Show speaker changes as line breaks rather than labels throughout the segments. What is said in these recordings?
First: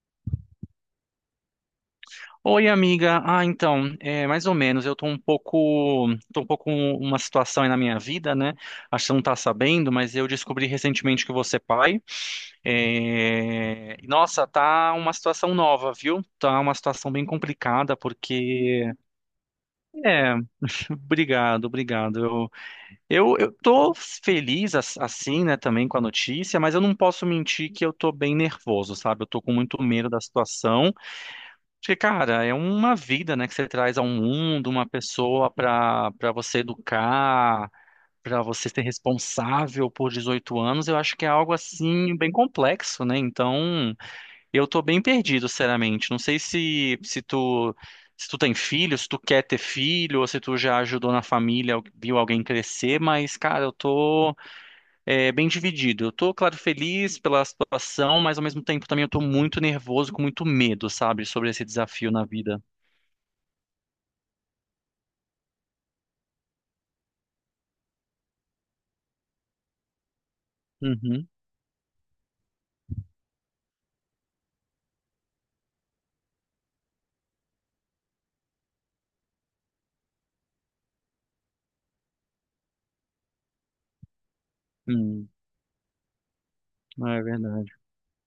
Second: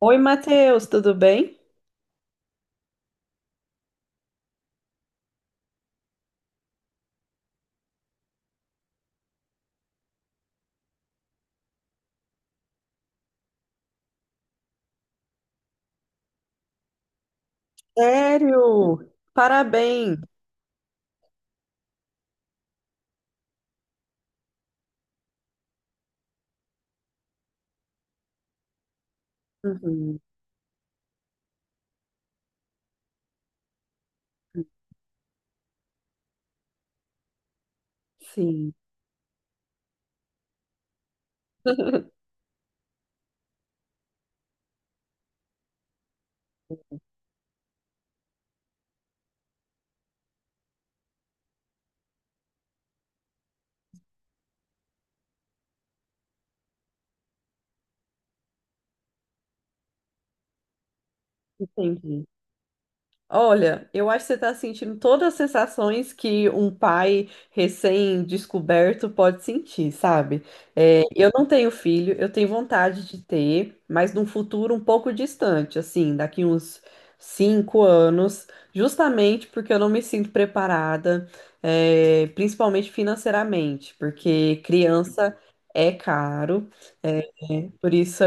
Oi, Matheus, tudo bem?
Oi, amiga. Mais ou menos. Eu tô um pouco com uma situação aí na minha vida, né? Acho que você não tá sabendo, mas eu descobri recentemente que você é pai. Nossa, tá uma situação nova, viu? Tá uma situação bem complicada, porque...
Sério? Parabéns.
É, obrigado, obrigado. Eu tô feliz, assim, né, também com a notícia, mas eu não posso mentir que eu tô bem nervoso, sabe? Eu tô com muito medo
Uhum.
da situação. Porque, cara, é uma vida, né, que você traz ao mundo, uma pessoa para você educar, para você
Sim.
ser responsável por 18 anos, eu acho que é algo assim bem complexo, né? Então, eu tô bem perdido, sinceramente. Não sei se tu se tu tem filho, se tu quer ter filho, ou se tu já ajudou na família, viu alguém crescer, mas, cara, bem dividido. Eu tô, claro, feliz pela situação, mas ao mesmo tempo também eu tô muito nervoso, com muito medo, sabe, sobre esse desafio na
Entendi.
vida.
Olha, eu acho que você está sentindo todas as sensações que um pai recém-descoberto pode sentir, sabe? É,
Uhum.
eu não tenho filho, eu tenho vontade de ter, mas num futuro um pouco distante, assim, daqui uns 5 anos, justamente porque eu não me sinto preparada, principalmente financeiramente, porque
Hum.
criança é caro.
Ah, é
É.
verdade.
Por isso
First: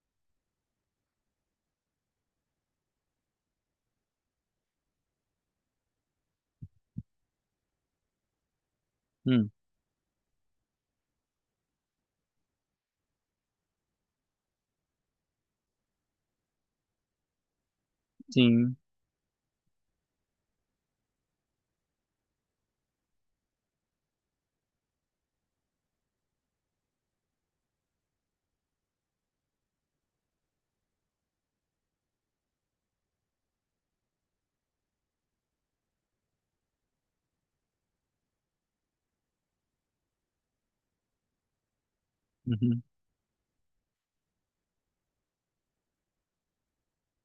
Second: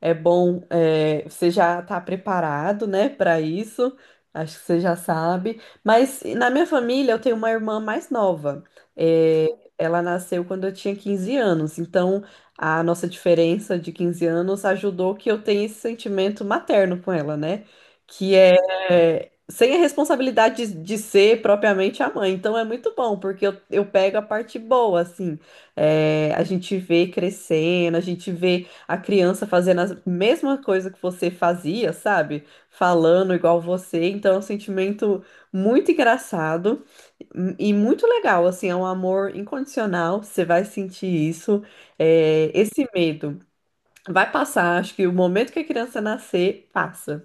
é bom, você já está preparado, né, para isso. Acho que você já sabe. Mas na minha família eu tenho uma irmã mais nova. É,
Hum.
ela nasceu quando eu tinha 15 anos. Então a nossa diferença de 15 anos ajudou que eu tenha esse sentimento materno com ela, né? Que
Sim.
é sem a responsabilidade de ser propriamente a mãe. Então é muito bom, porque eu pego a parte boa, assim. É, a gente vê crescendo, a gente vê a criança fazendo a mesma coisa que você fazia, sabe? Falando igual você. Então, é um sentimento muito engraçado e muito legal, assim, é um amor incondicional. Você vai sentir isso, é,
Uhum.
esse medo. Vai passar, acho que o momento que a criança nascer, passa.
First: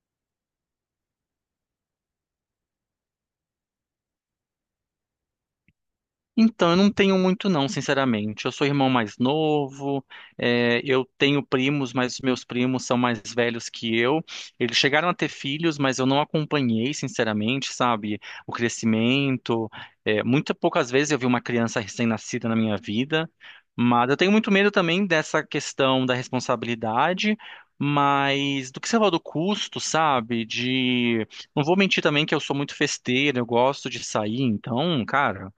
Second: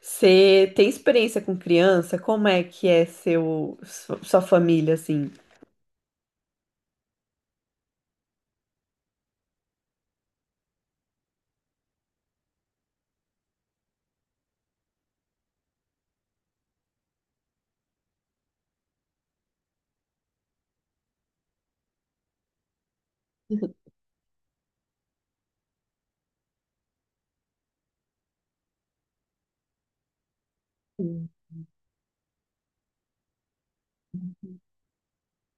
Você tem experiência com criança? Como é que é sua família, assim?
Então, eu não tenho muito não, sinceramente. Eu sou irmão mais novo, eu tenho primos, mas os meus primos são mais velhos que eu. Eles chegaram a ter filhos, mas eu não acompanhei, sinceramente, sabe, o crescimento. Muito poucas vezes eu vi uma criança recém-nascida na minha vida, mas eu tenho muito medo também dessa questão da responsabilidade. Mas do que você falou do custo, sabe? De. Não vou mentir também que eu sou muito festeiro, eu gosto de sair, então, cara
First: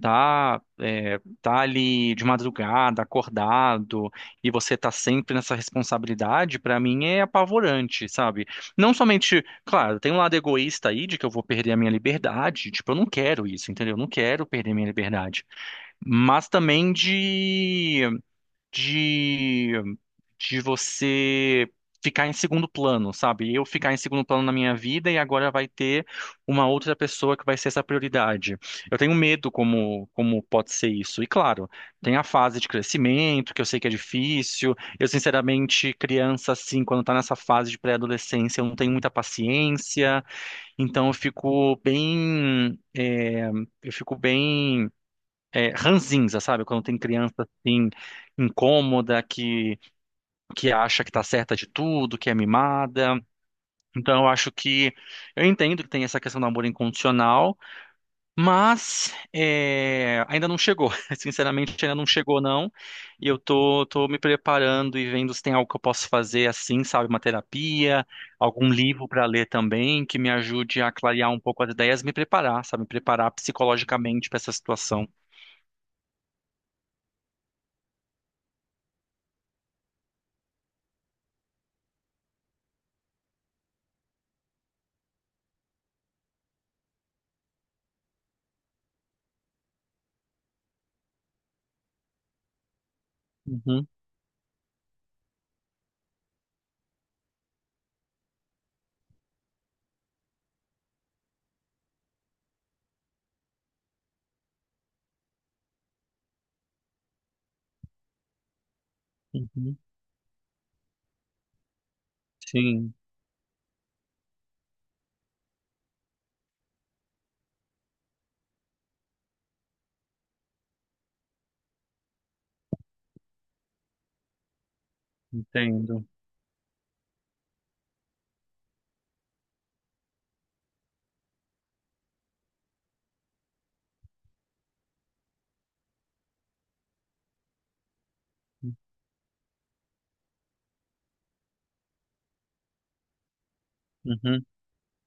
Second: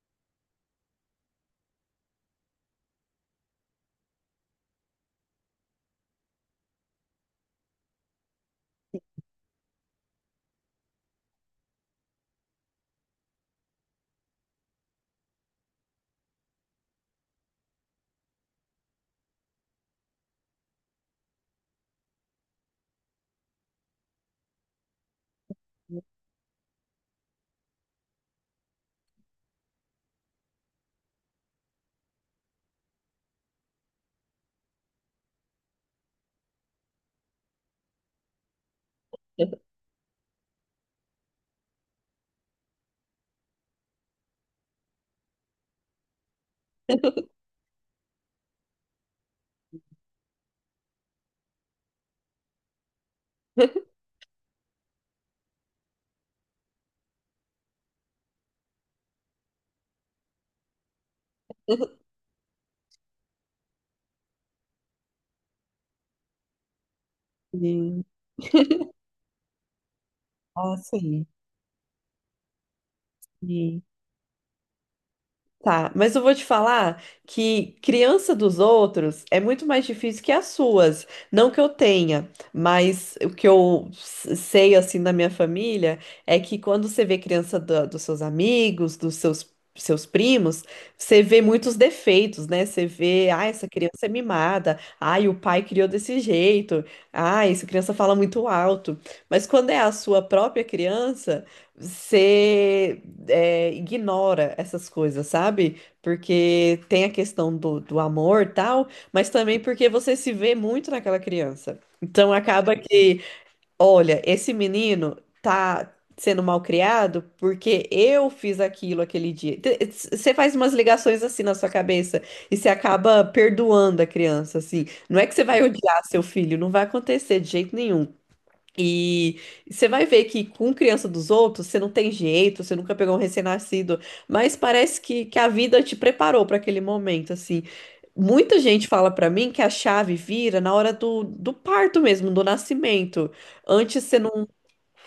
tá, tá ali de madrugada, acordado, e você tá sempre nessa responsabilidade, pra mim é apavorante, sabe? Não somente, claro, tem um lado egoísta aí de que eu vou perder a minha liberdade, tipo, eu não quero isso, entendeu? Eu não quero perder minha liberdade. Mas também de você ficar em segundo plano, sabe? Eu ficar em segundo plano na minha vida e agora vai ter uma outra pessoa que vai ser essa prioridade. Eu tenho medo como pode ser isso. E claro, tem a fase de crescimento, que eu sei que é difícil. Eu, sinceramente, criança assim, quando tá nessa fase de pré-adolescência, eu não tenho muita paciência, então eu fico bem ranzinza, sabe? Quando tem
Sim.
criança assim incômoda que acha que tá certa de tudo, que é mimada. Então eu acho que eu entendo que tem essa questão do amor incondicional, mas ainda não chegou. Sinceramente, ainda não chegou, não. E tô me preparando e vendo se tem algo que eu posso fazer assim, sabe? Uma
Sim.
terapia, algum livro para ler também, que me
Ah,
ajude a
sim.
clarear um pouco as ideias, me preparar, sabe? Me preparar
Sim.
psicologicamente para essa situação.
Tá, mas eu vou te falar que criança dos outros é muito mais difícil que as suas. Não que eu tenha, mas o que eu sei assim da minha família é que quando você vê criança dos seus amigos, seus primos, você vê muitos defeitos, né? Você vê, ah, essa
Uhum,
criança é mimada, ai, o pai criou desse jeito, ah, essa criança fala muito alto. Mas quando é a sua própria criança, você ignora essas coisas, sabe? Porque tem a questão do amor e tal, mas também
uhum.
porque você se vê muito naquela criança. Então acaba
Sim,
que, olha, esse menino tá sendo mal criado porque eu fiz aquilo aquele dia. Você faz umas ligações assim na sua cabeça e você acaba perdoando a criança, assim. Não é que você vai odiar
entendo.
seu filho, não vai acontecer de jeito nenhum. E você vai ver que com criança dos outros, você não tem jeito, você nunca pegou um recém-nascido, mas parece que a vida te preparou para aquele momento, assim. Muita gente fala para mim que a chave vira na hora do parto mesmo, do nascimento. Antes você
Uhum.
não,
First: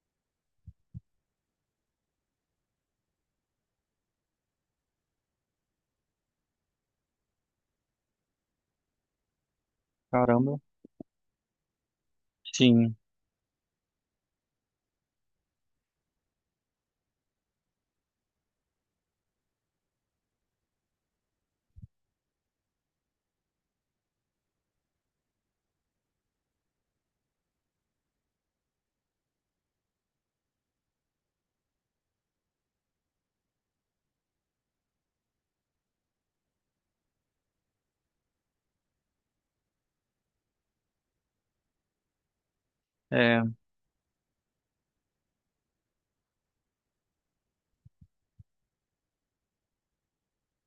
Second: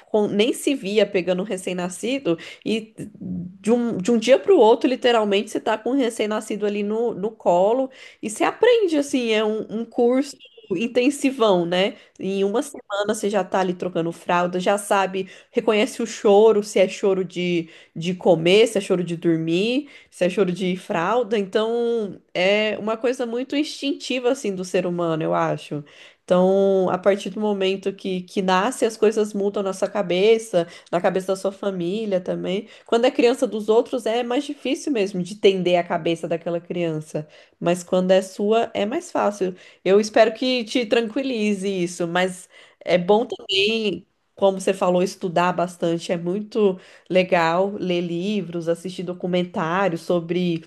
nem se via pegando um recém-nascido e de um dia para o outro, literalmente, você tá com um recém-nascido ali no colo e você aprende, assim, é um curso
Caramba.
intensivão, né? Em uma
Sim.
semana você já tá ali trocando fralda, já sabe, reconhece o choro, se é choro de comer, se é choro de dormir, se é choro de fralda. Então, é uma coisa muito instintiva, assim, do ser humano, eu acho. Então, a partir do momento que nasce, as coisas mudam na sua cabeça, na cabeça da sua família também. Quando é criança dos outros, é mais difícil mesmo de entender a cabeça daquela criança. Mas quando é sua, é mais fácil. Eu espero que te tranquilize isso, mas é bom
É.
também, como você falou, estudar bastante. É muito legal ler livros, assistir documentários sobre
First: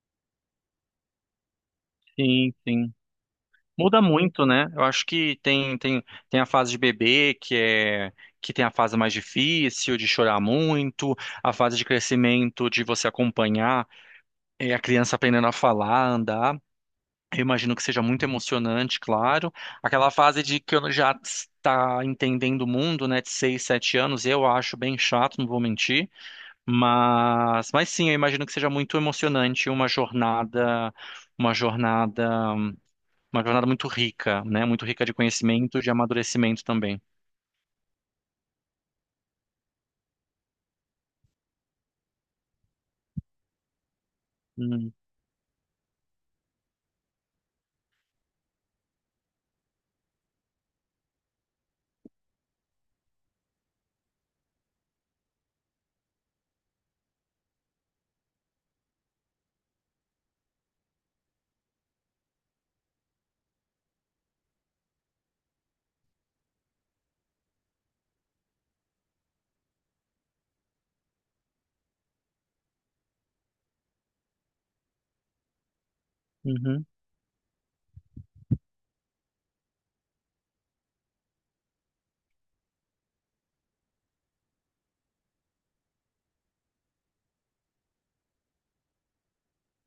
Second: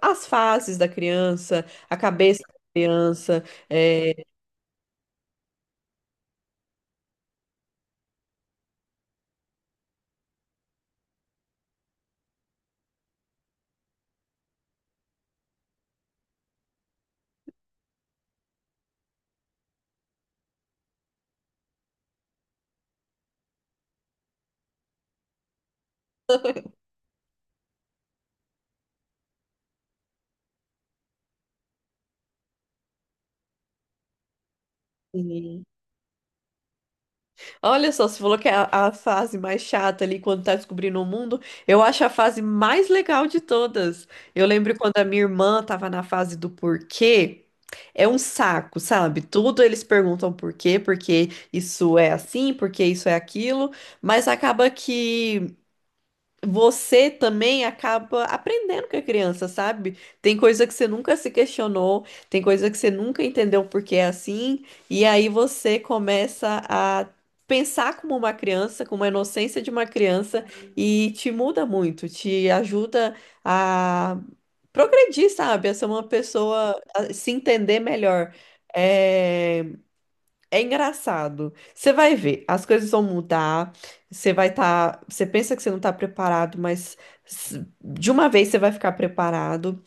as fases da criança, a cabeça
Sim,
da
sim.
criança.
Muda
é,
muito, né? Eu acho que tem a fase de bebê, que é que tem a fase mais difícil, de chorar muito, a fase de crescimento, de você acompanhar a criança aprendendo a falar, andar. Eu imagino que seja muito emocionante, claro. Aquela fase de que eu já está entendendo o mundo, né, de 6, 7 anos, eu acho bem chato, não vou mentir. Mas sim, eu imagino que seja muito emocionante uma jornada, uma jornada. Uma jornada muito rica, né? Muito rica de conhecimento, de amadurecimento também.
Olha só, você falou que é a fase mais chata ali quando tá descobrindo o mundo. Eu acho a fase mais legal de todas. Eu lembro
Hum,
quando a minha irmã tava na fase do porquê. É um saco, sabe? Tudo eles perguntam por quê, porque isso é assim, porque isso é aquilo, mas acaba que você também acaba aprendendo com a criança, sabe? Tem coisa que você nunca se questionou, tem coisa que você nunca entendeu por que é assim, e aí você começa a pensar como uma criança, com uma inocência de uma criança, e te muda muito, te ajuda a progredir, sabe? A ser uma pessoa,
uhum,
a se entender melhor. É, é engraçado. Você vai ver, as coisas vão mudar. Você vai estar. Você pensa que você não está preparado, mas de uma vez você vai ficar preparado.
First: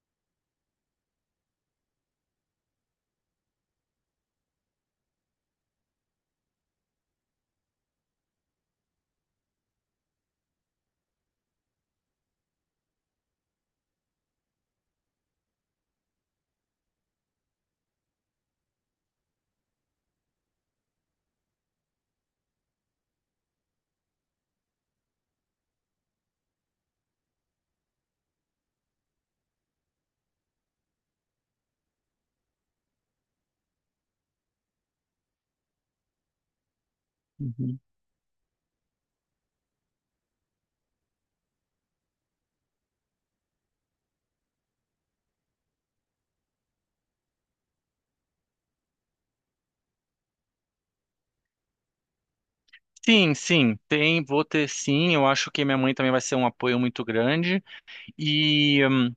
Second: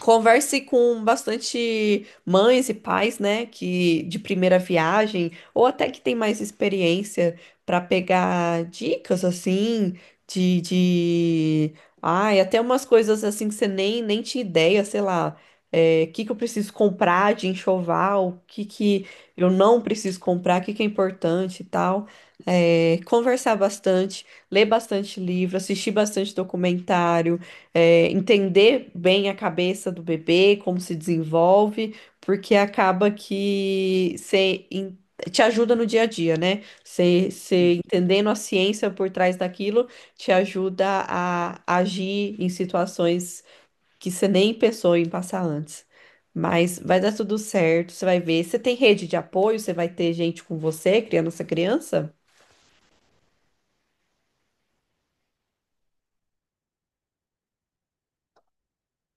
Converse com bastante mães e pais, né, que de primeira viagem ou até que tem mais experiência para pegar dicas assim de... Ai, até umas coisas assim que você nem tinha ideia, sei lá, o que que eu preciso comprar de enxoval, o que que eu não preciso comprar, o que que é importante e tal. É, conversar bastante, ler bastante livro, assistir bastante documentário, entender bem a cabeça do bebê, como se desenvolve, porque acaba que te ajuda no dia a dia, né? Você
uhum.
entendendo a ciência por trás daquilo te ajuda a agir em situações que você nem pensou em passar antes. Mas vai dar tudo certo, você vai ver. Você tem rede de apoio, você vai ter gente com você criando essa criança.
Sim, sim, tem, vou ter sim. Eu acho que minha mãe também vai ser um apoio muito grande. E hum,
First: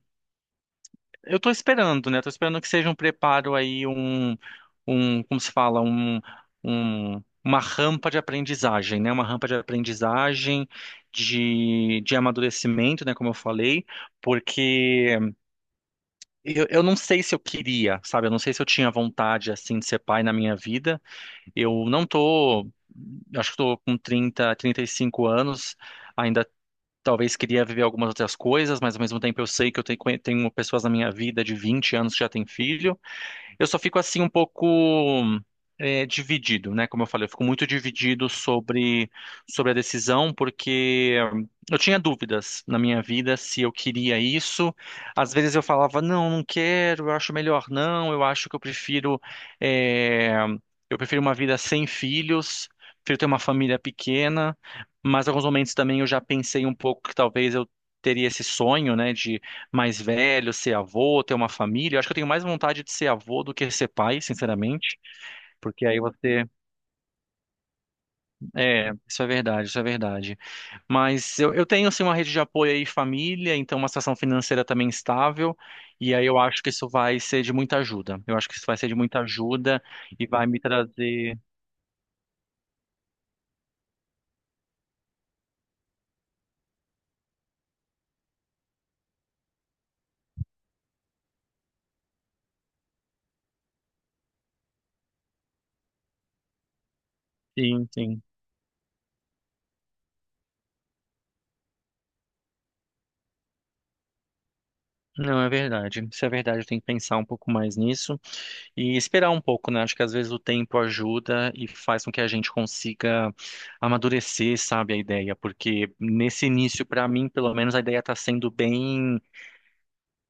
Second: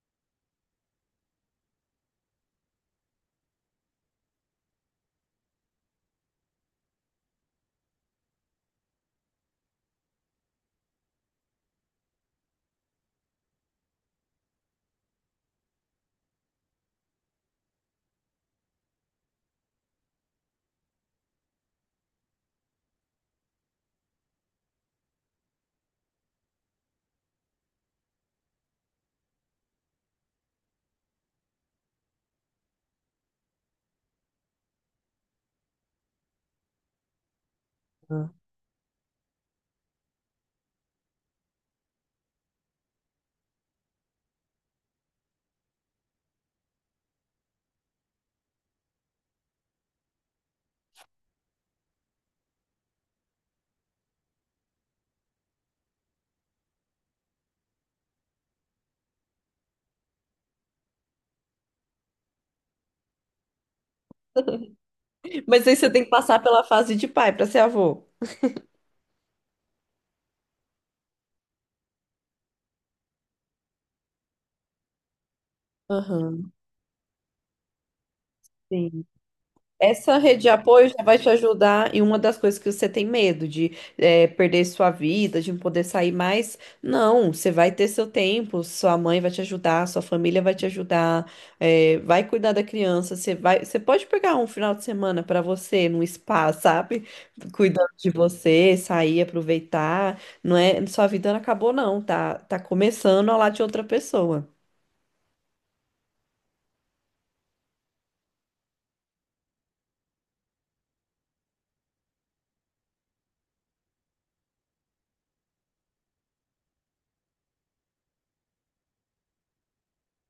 eu tô esperando, né? Tô esperando que seja um preparo aí, como se fala, um, uma rampa de aprendizagem, né? Uma rampa de aprendizagem, de amadurecimento, né? Como eu falei, porque eu não sei se eu queria, sabe? Eu não sei se eu tinha vontade, assim, de ser pai na minha vida. Eu não tô... eu acho que tô com 30, 35 anos. Ainda talvez queria viver algumas outras coisas, mas ao mesmo tempo eu sei que tenho pessoas na minha vida de 20 anos que já têm filho. Eu só fico assim um pouco dividido, né? Como eu falei, eu fico muito dividido sobre a decisão, porque eu tinha dúvidas na minha vida se eu queria isso. Às vezes eu falava, não, não quero, eu acho melhor não, eu acho que eu prefiro, é, eu prefiro uma vida sem filhos, prefiro ter uma família pequena, mas em alguns momentos também eu já pensei um pouco que talvez eu teria esse sonho, né? De mais velho, ser avô, ter uma família. Eu acho que eu tenho mais vontade de ser avô do que ser pai, sinceramente,
Mas aí
porque
você
aí
tem que passar
você.
pela fase de pai para ser avô.
É, isso é verdade. Mas eu tenho, assim, uma rede de apoio aí, família, então uma situação financeira também estável, e aí eu
Aham.
acho que isso vai ser de muita ajuda. Eu acho que isso vai ser de
Sim.
muita ajuda
Essa
e
rede
vai
de
me
apoio já vai te
trazer.
ajudar em uma das coisas que você tem medo, de perder sua vida, de não poder sair mais. Não, você vai ter seu tempo, sua mãe vai te ajudar, sua família vai te ajudar, vai cuidar da criança. Você vai, você pode pegar um final de semana para você, num spa, sabe?
Sim,
Cuidando de
sim.
você, sair, aproveitar. Não é, sua vida não acabou, não, tá? Tá começando a lá de outra pessoa.
Não, é verdade. Isso é verdade, eu tenho que pensar um pouco mais nisso e esperar um pouco, né? Acho que às vezes o tempo ajuda e faz com que a gente consiga amadurecer, sabe, a ideia, porque nesse início, para mim, pelo menos, a ideia está sendo bem.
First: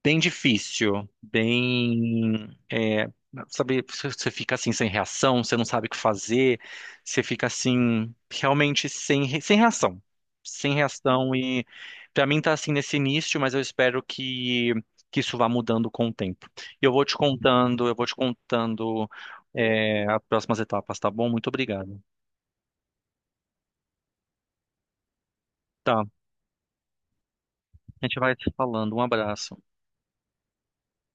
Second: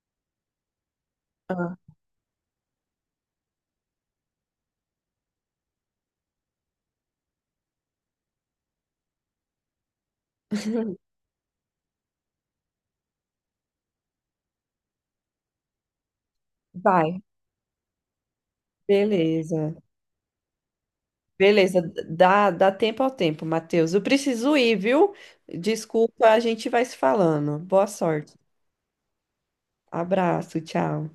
Bem difícil,
Ah,
bem, é, sabe, você fica assim sem reação, você não sabe o que fazer, você fica assim realmente sem reação, sem reação e pra mim tá assim nesse início, mas eu espero que isso vá mudando com o tempo. E
vai,
eu vou te contando
beleza.
as próximas etapas, tá bom? Muito
Beleza,
obrigado.
dá tempo ao tempo, Matheus. Eu preciso ir, viu?
Tá, a
Desculpa, a gente vai se falando. Boa
gente
sorte.
vai te falando. Um abraço.
Abraço, tchau.